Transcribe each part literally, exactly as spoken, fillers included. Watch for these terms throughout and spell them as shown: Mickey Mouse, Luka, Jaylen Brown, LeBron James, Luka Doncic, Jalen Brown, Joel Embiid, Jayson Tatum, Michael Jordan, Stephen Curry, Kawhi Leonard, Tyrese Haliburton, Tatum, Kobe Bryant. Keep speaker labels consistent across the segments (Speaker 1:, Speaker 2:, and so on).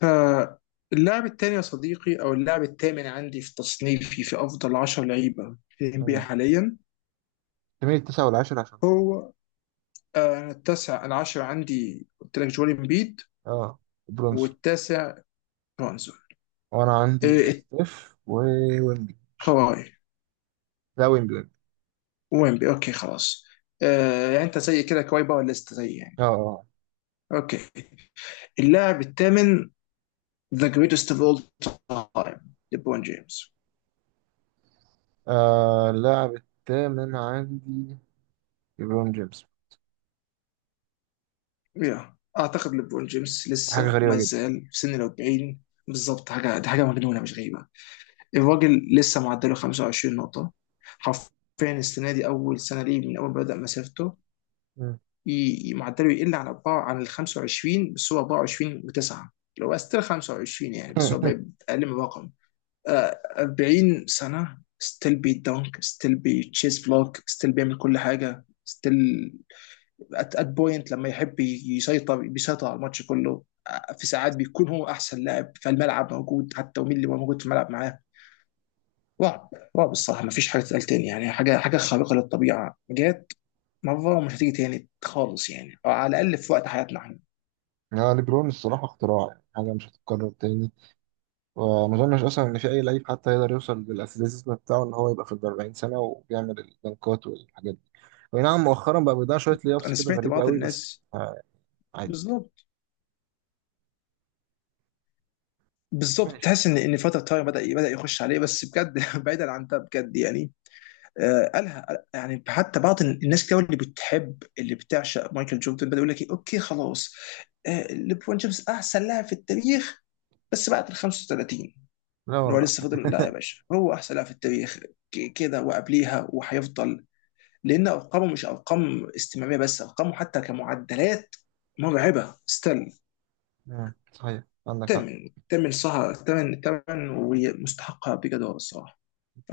Speaker 1: فاللاعب الثاني يا صديقي او اللاعب الثامن عندي في تصنيفي في افضل عشرة لعيبه في الان بي
Speaker 2: مم.
Speaker 1: حاليا.
Speaker 2: تميل التسعة والعاشر عشان
Speaker 1: هو آه، أنا التاسع العاشر عندي، قلت لك جوال امبيد،
Speaker 2: اه برونسون.
Speaker 1: والتاسع برونزون.
Speaker 2: وانا عندي
Speaker 1: إيه،
Speaker 2: ستيف وويمبي.
Speaker 1: كواي،
Speaker 2: لا، ويمبي ويمبي.
Speaker 1: ويمبي اوكي خلاص. آه، يعني انت زي كده كواي باور ليست زي يعني.
Speaker 2: اه اه
Speaker 1: اوكي، اللاعب الثامن، ذا جريتست اوف اول تايم، ليبرون جيمس.
Speaker 2: آه، اللاعب الثامن عندي ليبرون جيمس.
Speaker 1: يا اعتقد ليبرون جيمس
Speaker 2: حاجة
Speaker 1: لسه
Speaker 2: غريبة
Speaker 1: ما
Speaker 2: جدا.
Speaker 1: زال في سن ال الأربعين. بالظبط، حاجه دي حاجه مجنونه مش غريبه. الراجل لسه معدله خمسة وعشرين نقطة، حرفيا. السنة دي أول سنة ليه من أول ما بدأ مسيرته
Speaker 2: مم.
Speaker 1: ي- ي- معدله يقل عن أربعة، عن ال الخمس وعشرين، بس هو أربعة وعشرين وتسعة، اللي هو ستيل خمسة وعشرين يعني، بس هو بقى أقل من رقم. آه، أربعين سنة ستيل بيدنك، ستيل بيتشيز بلوك، ستيل بيعمل كل حاجة، ستيل ات ات بوينت لما يحب يسيطر بيسيطر على الماتش كله. آه، في ساعات بيكون هو أحسن لاعب فالملعب موجود حتى، ومين اللي موجود في الملعب معاه. رعب. رعب الصراحه، ما فيش حاجه تتقال تاني يعني، حاجه حاجه خارقه للطبيعه جت مره، ومش هتيجي تاني خالص يعني، او على الاقل في وقت حياتنا احنا.
Speaker 2: يعني ليبرون الصراحة اختراع، يعني حاجة مش هتتكرر تاني. وما أظنش أصلا إن في أي لعيب حتى يقدر يوصل بالأثليتيزم بتاعه إن هو يبقى في الأربعين سنة وبيعمل الدنكات والحاجات دي. وي نعم مؤخرا بقى بيضيع شوية ليابس
Speaker 1: انا
Speaker 2: كده،
Speaker 1: سمعت
Speaker 2: غريبة
Speaker 1: بعض
Speaker 2: قوي، بس
Speaker 1: الناس.
Speaker 2: آه، عادي.
Speaker 1: بالظبط، بالظبط، تحس
Speaker 2: ماشي.
Speaker 1: ان ان فتره تايم بدا بدا يخش عليه، بس بجد بعيدا عن ده بجد يعني. آه، قالها. يعني حتى بعض الناس كده اللي بتحب اللي بتعشق مايكل جوردن بدا يقول لك، إيه، اوكي خلاص، آه ليبرون جيمس احسن لاعب في التاريخ بس بعد ال الخمسة وثلاثين.
Speaker 2: لا
Speaker 1: ان هو
Speaker 2: والله.
Speaker 1: لسه فضل، لا يا باشا، هو احسن لاعب في التاريخ ك- كده وقبليها وهيفضل، لان ارقامه مش ارقام استمراريه بس، ارقامه حتى كمعدلات مرعبه ستيل.
Speaker 2: مم. صحيح، عندك حق.
Speaker 1: تمن تمن صح، تمن تمن ومستحقها بجد هو الصراحه.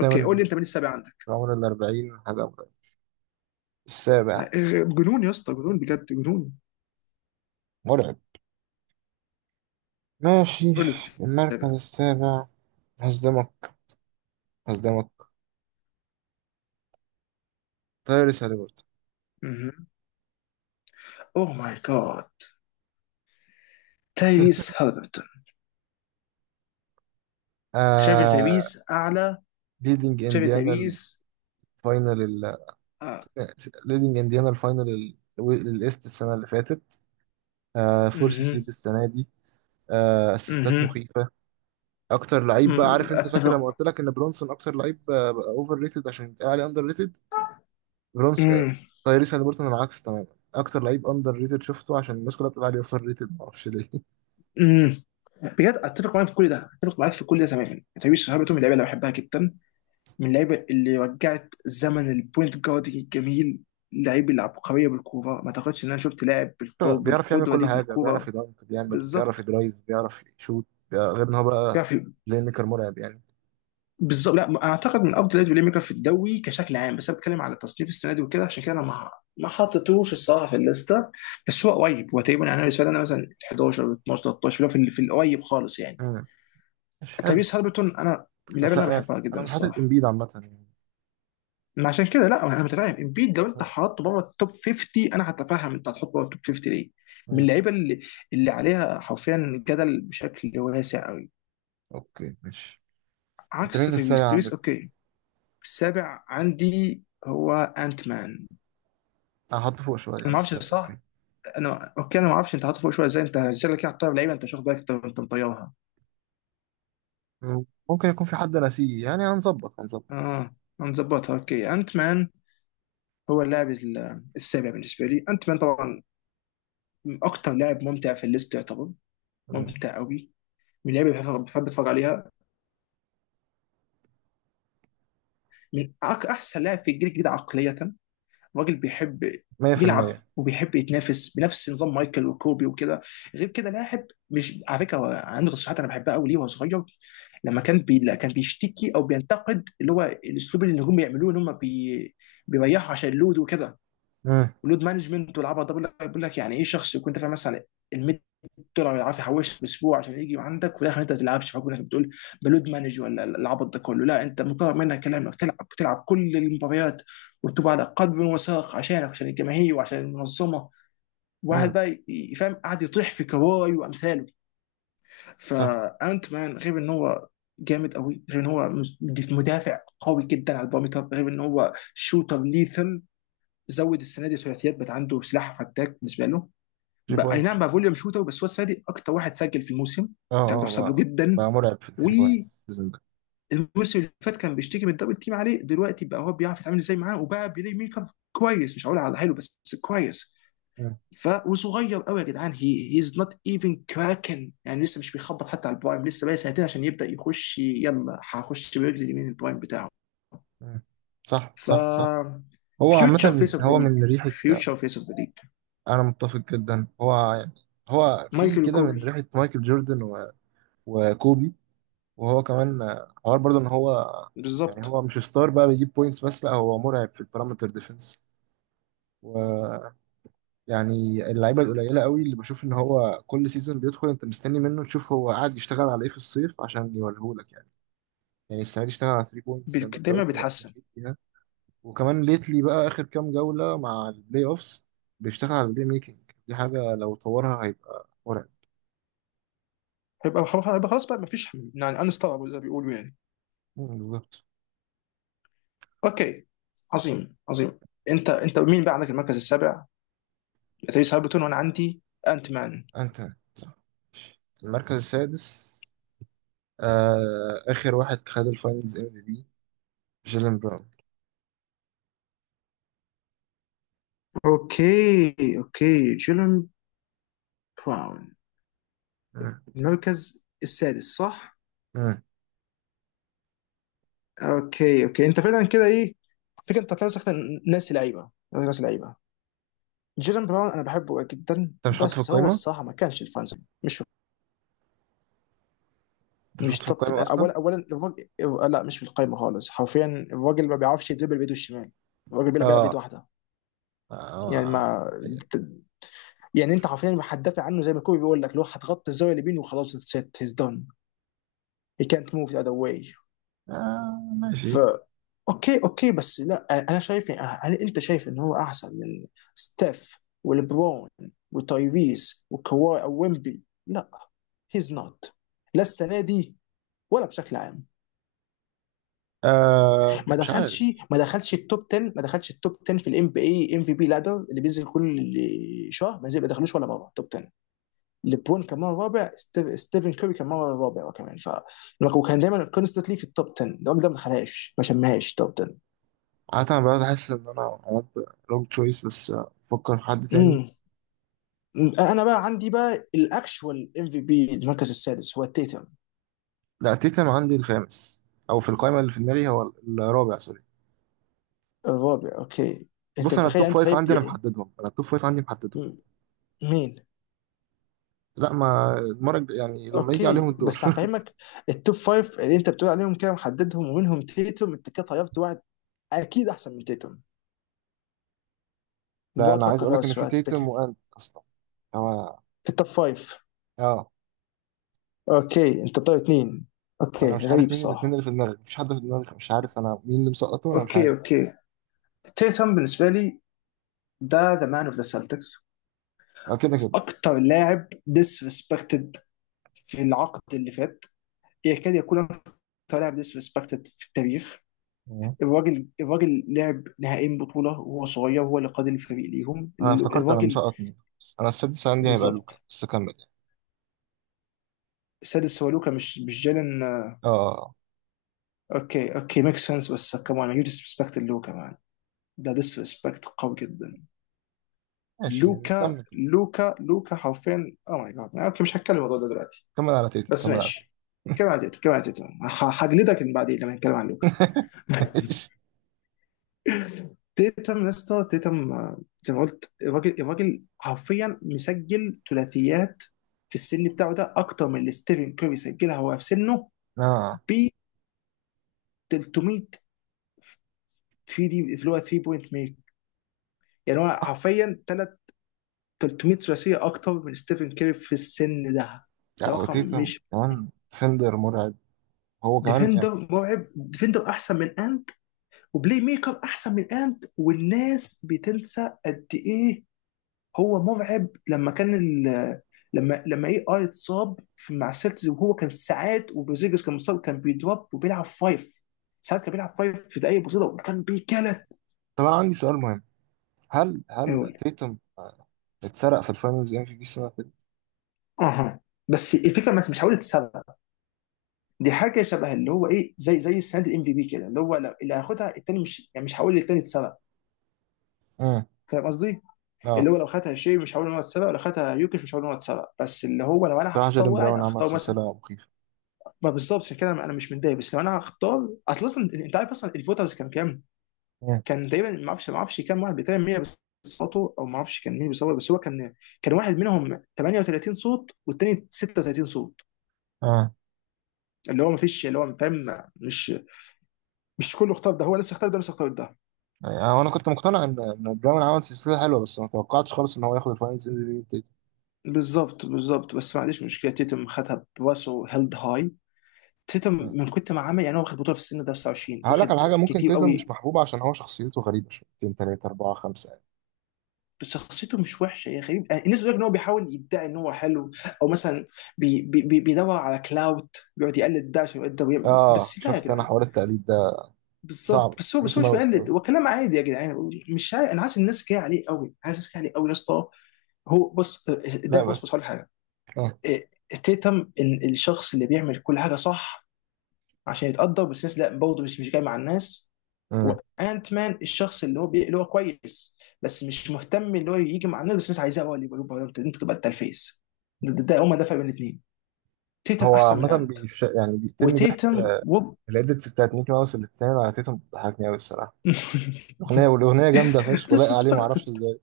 Speaker 1: اوكي، قول لي انت مين السابع عندك؟
Speaker 2: عمر الأربعين حاجة مرعبة. السابع.
Speaker 1: ما- إيه، جنون يا اسطى، جنون بجد، جنون.
Speaker 2: مرعب. ماشي.
Speaker 1: قول لي
Speaker 2: المركز
Speaker 1: السابع.
Speaker 2: السابع. هصدمك، هصدمك. تايريس هاليبرتون.
Speaker 1: اوه ماي جاد، تايريس هالبرتون. شايف إن
Speaker 2: آه،
Speaker 1: تايريس اعلى؟
Speaker 2: ليدنج
Speaker 1: شايف إن
Speaker 2: انديانا
Speaker 1: تايريس؟
Speaker 2: الفاينل ال-،
Speaker 1: آه.
Speaker 2: ليدنج انديانا الفاينل ال- الايست السنه اللي فاتت. آه، فورس
Speaker 1: مهم.
Speaker 2: سيد السنه دي. آه، اسيستات
Speaker 1: مهم.
Speaker 2: مخيفه. اكتر لعيب، بقى
Speaker 1: مم،
Speaker 2: عارف؟ انت فاكر لما
Speaker 1: اتفق.
Speaker 2: قلت لك ان برونسون اكتر لعيب اوفر ريتد عشان يتقال عليه اندر ريتد؟ برونس آه،
Speaker 1: مم.
Speaker 2: تايريس هاليبرتون العكس تماما. اكتر لعيب اندر ريتد شفته، عشان الناس كلها بتبقى عليه اوفر ريتد، معرفش ليه.
Speaker 1: امم. بجد اتفق معاك في كل ده، اتفق معاك في كل ده تماما. تايريس هاربرتون من اللعيبه اللي بحبها جدا، من اللعيبه اللي رجعت زمن البوينت جارد الجميل. اللعيب العبقريه بالكوره، ما اعتقدش ان انا شفت لاعب بالقوه
Speaker 2: بيعرف يعمل
Speaker 1: بالقدره
Speaker 2: كل
Speaker 1: دي في
Speaker 2: حاجه، بيعرف
Speaker 1: الكوره.
Speaker 2: يدنك، بيعمل، بيعرف
Speaker 1: بالظبط.
Speaker 2: يدرايف، بيعرف يشوت، بيع- غير ان هو بقى
Speaker 1: بيعرف ي-
Speaker 2: بلاي ميكر مرعب يعني.
Speaker 1: بالظبط، لا اعتقد من افضل لعيبه البلاي ميكر في الدوري كشكل عام، بس انا بتكلم على تصنيف السنه دي وكده، عشان كده انا ما ما حطيتوش الصراحه في الليسته، بس هو قريب، هو تقريبا يعني أنا بالنسبه لي انا مثلا حداشر اتناشر تلتاشر، اللي هو في في القريب خالص يعني.
Speaker 2: مم. مش حلو.
Speaker 1: تyrese هالبرتون انا من اللعيبه
Speaker 2: بس
Speaker 1: اللي انا
Speaker 2: آه،
Speaker 1: بحبها جدا
Speaker 2: انا مش حاطط
Speaker 1: الصراحه.
Speaker 2: امبيد عامه يعني.
Speaker 1: ما عشان كده لا، انا متفاهم، امبيد لو انت
Speaker 2: مم.
Speaker 1: حطيته بره التوب خمسين انا هتفهم، انت هتحطه بره التوب خمسين ليه؟ من
Speaker 2: مم.
Speaker 1: اللعيبه اللي اللي عليها حرفيا جدل بشكل واسع قوي،
Speaker 2: اوكي، ماشي. انت
Speaker 1: عكس
Speaker 2: مين
Speaker 1: تريس.
Speaker 2: السابع
Speaker 1: تريس
Speaker 2: عندك؟
Speaker 1: اوكي. السابع عندي هو انت مان.
Speaker 2: هحطه فوق شويه
Speaker 1: انا ما
Speaker 2: يعني، بس
Speaker 1: اعرفش
Speaker 2: آه، اوكي.
Speaker 1: صح. انا اوكي، انا ما اعرفش انت حاطه فوق شويه ازاي، انت ازاي كده حاططها لعيبه، انت مش واخد بالك انت أنت مطيرها.
Speaker 2: مم. ممكن يكون في حد ناسيه يعني. هنظبط،
Speaker 1: اه،
Speaker 2: هنظبط.
Speaker 1: أنا مظبطها. اوكي، انت مان هو اللاعب ال- السابع بالنسبه لي، انت مان طبعا. اكتر لاعب ممتع في الليست يعتبر،
Speaker 2: مم.
Speaker 1: ممتع قوي، من اللعيبه اللي بحب بحب اتفرج عليها، من أك- احسن لاعب في الجيل الجديد عقليه. راجل بيحب يلعب
Speaker 2: مئة في المئة.
Speaker 1: وبيحب يتنافس بنفس نظام مايكل وكوبي وكده. غير كده لاعب، مش على فكره هو عنده تصريحات انا بحبها قوي ليه وهو صغير، لما كان بي... كان بيشتكي او بينتقد اللي هو الاسلوب اللي النجوم بيعملوه، ان هم بي... بيريحوا عشان اللود وكده،
Speaker 2: مم.
Speaker 1: ولود مانجمنت والعبط ده. بقول لك بقول لك يعني ايه شخص يكون دافع مثلا ال المية دولار اللي عارف يحوشها في اسبوع عشان يجي عندك وفي الاخر انت ما تلعبش، فبقول لك بتقول بلود مانج ولا العبط ده كله؟ لا، انت مطالب منك كلامك تلعب، بتلعب كل المباريات وتبقى على قدر وساق عشانك عشان الجماهير وعشان المنظمه. واحد
Speaker 2: مم.
Speaker 1: بقى يفهم قاعد يطيح في كواي وامثاله.
Speaker 2: صح.
Speaker 1: فانت مان غير ان هو جامد قوي، غير ان هو مدافع قوي جدا على البارامتر، غير ان هو شوتر ليثل. زود السنه دي ثلاثيات، بقى عنده سلاح فتاك بالنسبه له. بقى اي
Speaker 2: تلاتة.
Speaker 1: نعم بقى فوليوم شوتر، بس هو السنه دي اكتر واحد سجل في الموسم
Speaker 2: اه
Speaker 1: ده،
Speaker 2: اه
Speaker 1: بتحسب له
Speaker 2: بقى،
Speaker 1: جدا.
Speaker 2: بقى مرعب في الثري بوينتس
Speaker 1: والموسم
Speaker 2: السيزون ده.
Speaker 1: اللي فات كان بيشتكي من الدبل تيم عليه، دلوقتي بقى هو بيعرف يتعامل ازاي معاه، وبقى بيلي ميكر كويس، مش هقول على حلو بس كويس.
Speaker 2: مم.
Speaker 1: ف وصغير قوي يا جدعان، هي هيز نوت ايفن كراكن يعني، لسه مش بيخبط حتى على البرايم، لسه بقى سنتين عشان يبدا يخش، يلا هخش برجلي اليمين البرايم بتاعه.
Speaker 2: مم. صح،
Speaker 1: ف
Speaker 2: صح، صح. هو
Speaker 1: فيوتشر
Speaker 2: عامة
Speaker 1: فيس اوف ذا
Speaker 2: هو
Speaker 1: ليج،
Speaker 2: من ريحة.
Speaker 1: فيوتشر فيس اوف ذا ليج.
Speaker 2: أنا متفق جدا، هو يعني هو في
Speaker 1: مايكل
Speaker 2: كده من
Speaker 1: وكوبي،
Speaker 2: ريحة مايكل جوردن و... وكوبي. وهو كمان آه، حوار برضه إن هو يعني
Speaker 1: بالظبط.
Speaker 2: هو مش ستار بقى بيجيب بوينتس بس، لا هو مرعب في البارامتر ديفنس. ويعني اللعيبة القليلة قوي اللي بشوف إن هو كل سيزون بيدخل أنت مستني منه تشوف هو قاعد يشتغل على إيه في الصيف عشان يوريهولك يعني. يعني السنة دي اشتغل على ثلاثة بوينتس زي ما
Speaker 1: بيك-
Speaker 2: أنت
Speaker 1: دايما
Speaker 2: قلت، بقى
Speaker 1: بيتحسن.
Speaker 2: مخيف. وكمان ليتلي بقى اخر كام جوله مع البلاي اوفس بيشتغل على البلاي ميكنج. دي حاجه لو طورها هيبقى مرعب.
Speaker 1: هيبقى هيبقى خلاص بقى، مفيش يعني، انستوببل زي ما بيقولوا يعني.
Speaker 2: مم، بالظبط.
Speaker 1: اوكي، عظيم عظيم. انت انت مين بقى عندك المركز السابع؟ تريس هاربتون، وانا عندي انت مان.
Speaker 2: انت. صح. المركز السادس. آه، اخر واحد خد الفاينلز ام في بي، جيلين براون.
Speaker 1: اوكي اوكي، جيلن براون،
Speaker 2: مم.
Speaker 1: المركز السادس، صح.
Speaker 2: مم.
Speaker 1: اوكي اوكي، انت فعلا كده، ايه فكرة، انت فعلا سخت، ناسي لعيبه ناسي لعيبه. جيلن براون انا بحبه جدا،
Speaker 2: انت مش حاطه في
Speaker 1: بس هو
Speaker 2: القايمه.
Speaker 1: الصراحه ما كانش الفانز، مش
Speaker 2: انت مش حاطه
Speaker 1: مش
Speaker 2: في
Speaker 1: توب تل-
Speaker 2: القايمه اصلا.
Speaker 1: اولا اولا الراجل، لا مش في القايمه خالص حرفيا. الراجل ما بيعرفش يدربل بايده الشمال، الراجل بيلعب بيلعب بايد
Speaker 2: اه
Speaker 1: واحده،
Speaker 2: اه,
Speaker 1: يعني
Speaker 2: آه.
Speaker 1: ما يعني، انت حرفيا هتدافع عنه زي ما كوبي بيقول لك، لو هتغطي الزاويه اليمين وخلاص اتس هيز دون، هي كانت موف ذا اذر واي.
Speaker 2: آه.
Speaker 1: ف
Speaker 2: ماشي.
Speaker 1: اوكي اوكي، بس لا، انا شايف، هل انت شايف ان هو احسن من ستيف ولبرون وتايفيز وكواي او ويمبي؟ لا، هيز نوت، لا السنه دي ولا بشكل عام.
Speaker 2: آه،
Speaker 1: ما
Speaker 2: مش عارف.
Speaker 1: دخلش ما دخلش التوب عشرة، ما دخلش التوب عشرة في الام بي اي ام في بي لادر اللي بينزل كل شهر، ما زي- ما دخلوش ولا مره توب عشرة. ليبرون كان مره رابع، ستيف- ستيفن كوري كان مره رابع كمان، ف وكان دايما كونستنتلي في التوب عشرة، الراجل ده ما دخلهاش، ما شمهاش توب عشرة.
Speaker 2: عادة انا بقعد احس ان انا عملت روج تشويس، بس آه، افكر في حد تاني.
Speaker 1: امم. انا بقى عندي بقى الاكشوال ام في بي، المركز السادس هو تيتم.
Speaker 2: لا، تيتم عندي الخامس. او في القائمه اللي في دماغي هو الرابع، سوري.
Speaker 1: الرابع اوكي. انت
Speaker 2: بص، انا
Speaker 1: متخيل
Speaker 2: التوب
Speaker 1: يعني، انت
Speaker 2: فايف
Speaker 1: سايب
Speaker 2: عندي انا محددهم، انا التوب فايف عندي محددهم.
Speaker 1: مين؟
Speaker 2: لا ما المره الج- يعني لما يجي عليهم
Speaker 1: اوكي
Speaker 2: الدور.
Speaker 1: بس هفهمك، التوب فايف اللي انت بتقول عليهم كده محددهم، ومنهم تيتوم، انت كده طيبت واحد اكيد احسن من تيتوم،
Speaker 2: ده
Speaker 1: بقعد
Speaker 2: انا عايز
Speaker 1: افكر
Speaker 2: اقول
Speaker 1: فيها
Speaker 2: لك
Speaker 1: بس
Speaker 2: ان في
Speaker 1: شوية
Speaker 2: تيتم
Speaker 1: تفتكر.
Speaker 2: وانت اصلا هو.
Speaker 1: في التوب فايف؟
Speaker 2: اه.
Speaker 1: اوكي، انت طيب اتنين،
Speaker 2: انا
Speaker 1: اوكي
Speaker 2: مش عارف
Speaker 1: غريب،
Speaker 2: مين الاثنين
Speaker 1: صح.
Speaker 2: اللي في دماغي، مفيش حد في دماغي، مش عارف انا مين اللي مسقطه، انا مش
Speaker 1: اوكي
Speaker 2: عارف.
Speaker 1: اوكي. تيتوم بالنسبه لي ده ذا مان اوف ذا سلتكس،
Speaker 2: اه، كده كده.
Speaker 1: اكتر لاعب ديسريسبكتد في العقد اللي فات، يكاد يكون اكتر لاعب ديسريسبكتد في التاريخ.
Speaker 2: اه.
Speaker 1: الراجل الراجل لعب نهائيين بطولة وهو صغير، وهو اللي قاد الفريق ليهم.
Speaker 2: انا افتكرت انا
Speaker 1: الراجل،
Speaker 2: مسقط مين. انا السادس عندي هيبقى لوكا،
Speaker 1: بالظبط.
Speaker 2: بس كمل يعني.
Speaker 1: السادس هو لوكا، مش مش جالن.
Speaker 2: اه آه، آه.
Speaker 1: اوكي اوكي، ميك سنس، بس كمان يو ديسبكت لوكا مان، ده ديسبكت قوي جدا.
Speaker 2: ماشي، يعني
Speaker 1: لوكا
Speaker 2: كمل كده.
Speaker 1: لوكا لوكا حرفيا، او ماي جاد، اوكي مش هتكلم الموضوع ده دلوقتي
Speaker 2: كمل على تيتم،
Speaker 1: بس
Speaker 2: كمل على تيتم.
Speaker 1: ماشي. كم عديت كم عديت، هجلدك بعدين لما نتكلم عن لوكا.
Speaker 2: ماشي.
Speaker 1: تيتم يا اسطى، تيتم، آه، زي ما قلت، الراجل الراجل حرفيا مسجل ثلاثيات في السن بتاعه ده اكتر من اللي ستيفن كيري سجلها هو في سنه،
Speaker 2: اه.
Speaker 1: ب تلتمية تلاتة دي اللي هو تلاتة بوينت ميك، يعني هو حرفيا تلات تلتمية ثلاثيه اكتر من ستيفن كيري في السن ده، ده
Speaker 2: لا
Speaker 1: رقم
Speaker 2: وتيتم
Speaker 1: مش بسيط.
Speaker 2: كمان ديفندر مرعب. هو كمان يعني.
Speaker 1: ديفندر مرعب، ديفندر احسن من انت، وبلاي ميكر احسن من انت، والناس بتنسى قد ايه هو مرعب. لما كان ال... لما لما اي اي اتصاب في مع السلتز وهو كان ساعات، وبرزيجس كان مصاب، كان بيدروب وبيلعب فايف ساعات، كان بيلعب فايف في دقايق بسيطه، وكان بيكلت.
Speaker 2: طب انا عندي سؤال مهم. هل هل
Speaker 1: اقول
Speaker 2: تيتم آه، اتسرق في الفاينلز ام في بي السنه اللي فاتت؟
Speaker 1: اها، بس الفكره بس مش حاولة السبب، دي حاجه شبه اللي هو ايه، زي زي السنه دي الام في بي كده، اللي هو لو اللي هياخدها التاني مش يعني، مش هقول للتاني اتسبب،
Speaker 2: امم
Speaker 1: فاهم قصدي؟ اللي
Speaker 2: اه.
Speaker 1: هو لو خدها شيء مش هقول ان هو اتسبب، لو خدها يوكيش مش هقول ان هو اتسبب، بس اللي هو لو انا
Speaker 2: بصراحه
Speaker 1: هختار
Speaker 2: جيرين
Speaker 1: واحد
Speaker 2: براون عمل
Speaker 1: هختار مثلا،
Speaker 2: سلسله مخيفه.
Speaker 1: ما بالظبط عشان كده انا مش متضايق. بس لو انا هختار، اصل اصلا انت عارف اصلا الفوترز كان كام؟
Speaker 2: امم
Speaker 1: كان تقريبا، ما اعرفش ما اعرفش كام واحد، تقريبا مية بصوته او ما اعرفش كان مين بيصوت، بس هو كان، كان واحد منهم ثمانية وثلاثين صوت والتاني ستة وتلاتين صوت،
Speaker 2: اه.
Speaker 1: اللي هو ما فيش اللي هو فاهم، مش مش كله اختار ده، هو لسه اختار ده، لسه اختار ده.
Speaker 2: يعني انا كنت مقتنع ان ان براون عمل سلسله حلوه، بس ما توقعتش خالص ان هو ياخد الفاينلز ام في بي من تيتم.
Speaker 1: بالظبط بالظبط، بس ما عنديش مشكله، تيتم خدها براسه هيلد هاي. تيتم
Speaker 2: مم.
Speaker 1: من كنت ما عامل يعني، هو واخد بطوله في السن ده تسعة وعشرين،
Speaker 2: هقول لك
Speaker 1: واخد
Speaker 2: على حاجه: ممكن
Speaker 1: كتير
Speaker 2: تيتم مش
Speaker 1: قوي.
Speaker 2: محبوب عشان هو شخصيته غريبه شويتين، تلاته، اربعه، خمسه يعني.
Speaker 1: بس شخصيته مش وحشه يا غريب يعني، الناس بتقول ان هو بيحاول يدعي ان هو حلو، او مثلا بي بي بي- بيدور على كلاوت، بيقعد يقلد ده عشان يقدر يعمل،
Speaker 2: اه،
Speaker 1: بس لا يا
Speaker 2: شفت انا
Speaker 1: جدعان.
Speaker 2: حوار التقليد ده.
Speaker 1: بالظبط،
Speaker 2: صعب
Speaker 1: بس هو بس
Speaker 2: ميكي
Speaker 1: هو مش
Speaker 2: ماوس
Speaker 1: بيقلد،
Speaker 2: قوي.
Speaker 1: هو كلام عادي يا جدعان، مش عارف، انا حاسس الناس جايه عليه قوي، حاسس الناس جايه عليه قوي يا اسطى. هو بص، ده
Speaker 2: لا
Speaker 1: بص بص
Speaker 2: بس.
Speaker 1: هقول لك حاجه.
Speaker 2: اه.
Speaker 1: إيه، تيتم ان الشخص اللي بيعمل كل حاجه صح عشان يتقدر، بس الناس لا برضه، مش مش جاي مع الناس.
Speaker 2: مم.
Speaker 1: وانت مان الشخص اللي هو بي... اللي هو كويس بس مش مهتم اللي هو يجي مع الناس، بس الناس عايزاه هو اللي يبقى، يبقى- انت أنت تبقى انت الفيس. ده, ده, ده هما ده فرق بين الاثنين. تيتم
Speaker 2: هو
Speaker 1: احسن من
Speaker 2: عامة
Speaker 1: انت.
Speaker 2: بيش... يعني بيقتلني ضحك
Speaker 1: وتيتم
Speaker 2: آه،
Speaker 1: وب
Speaker 2: الإديتس بتاعت ميكي ماوس اللي بتتعمل على تيتم بتضحكني أوي الصراحة. الأغنية، والأغنية جامدة فشخ ولايقة عليه معرفش
Speaker 1: disrespected.
Speaker 2: إزاي.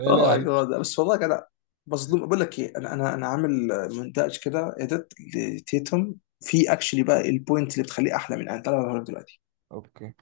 Speaker 2: هي لايقة
Speaker 1: ماي
Speaker 2: عليه فشخ.
Speaker 1: جاد، بس والله انا مظلوم. بقول لك ايه، انا انا انا عامل مونتاج كده اديت لتيتم في اكشلي، بقى البوينت اللي بتخليه احلى من انت تعالى أوريك دلوقتي.
Speaker 2: أوكي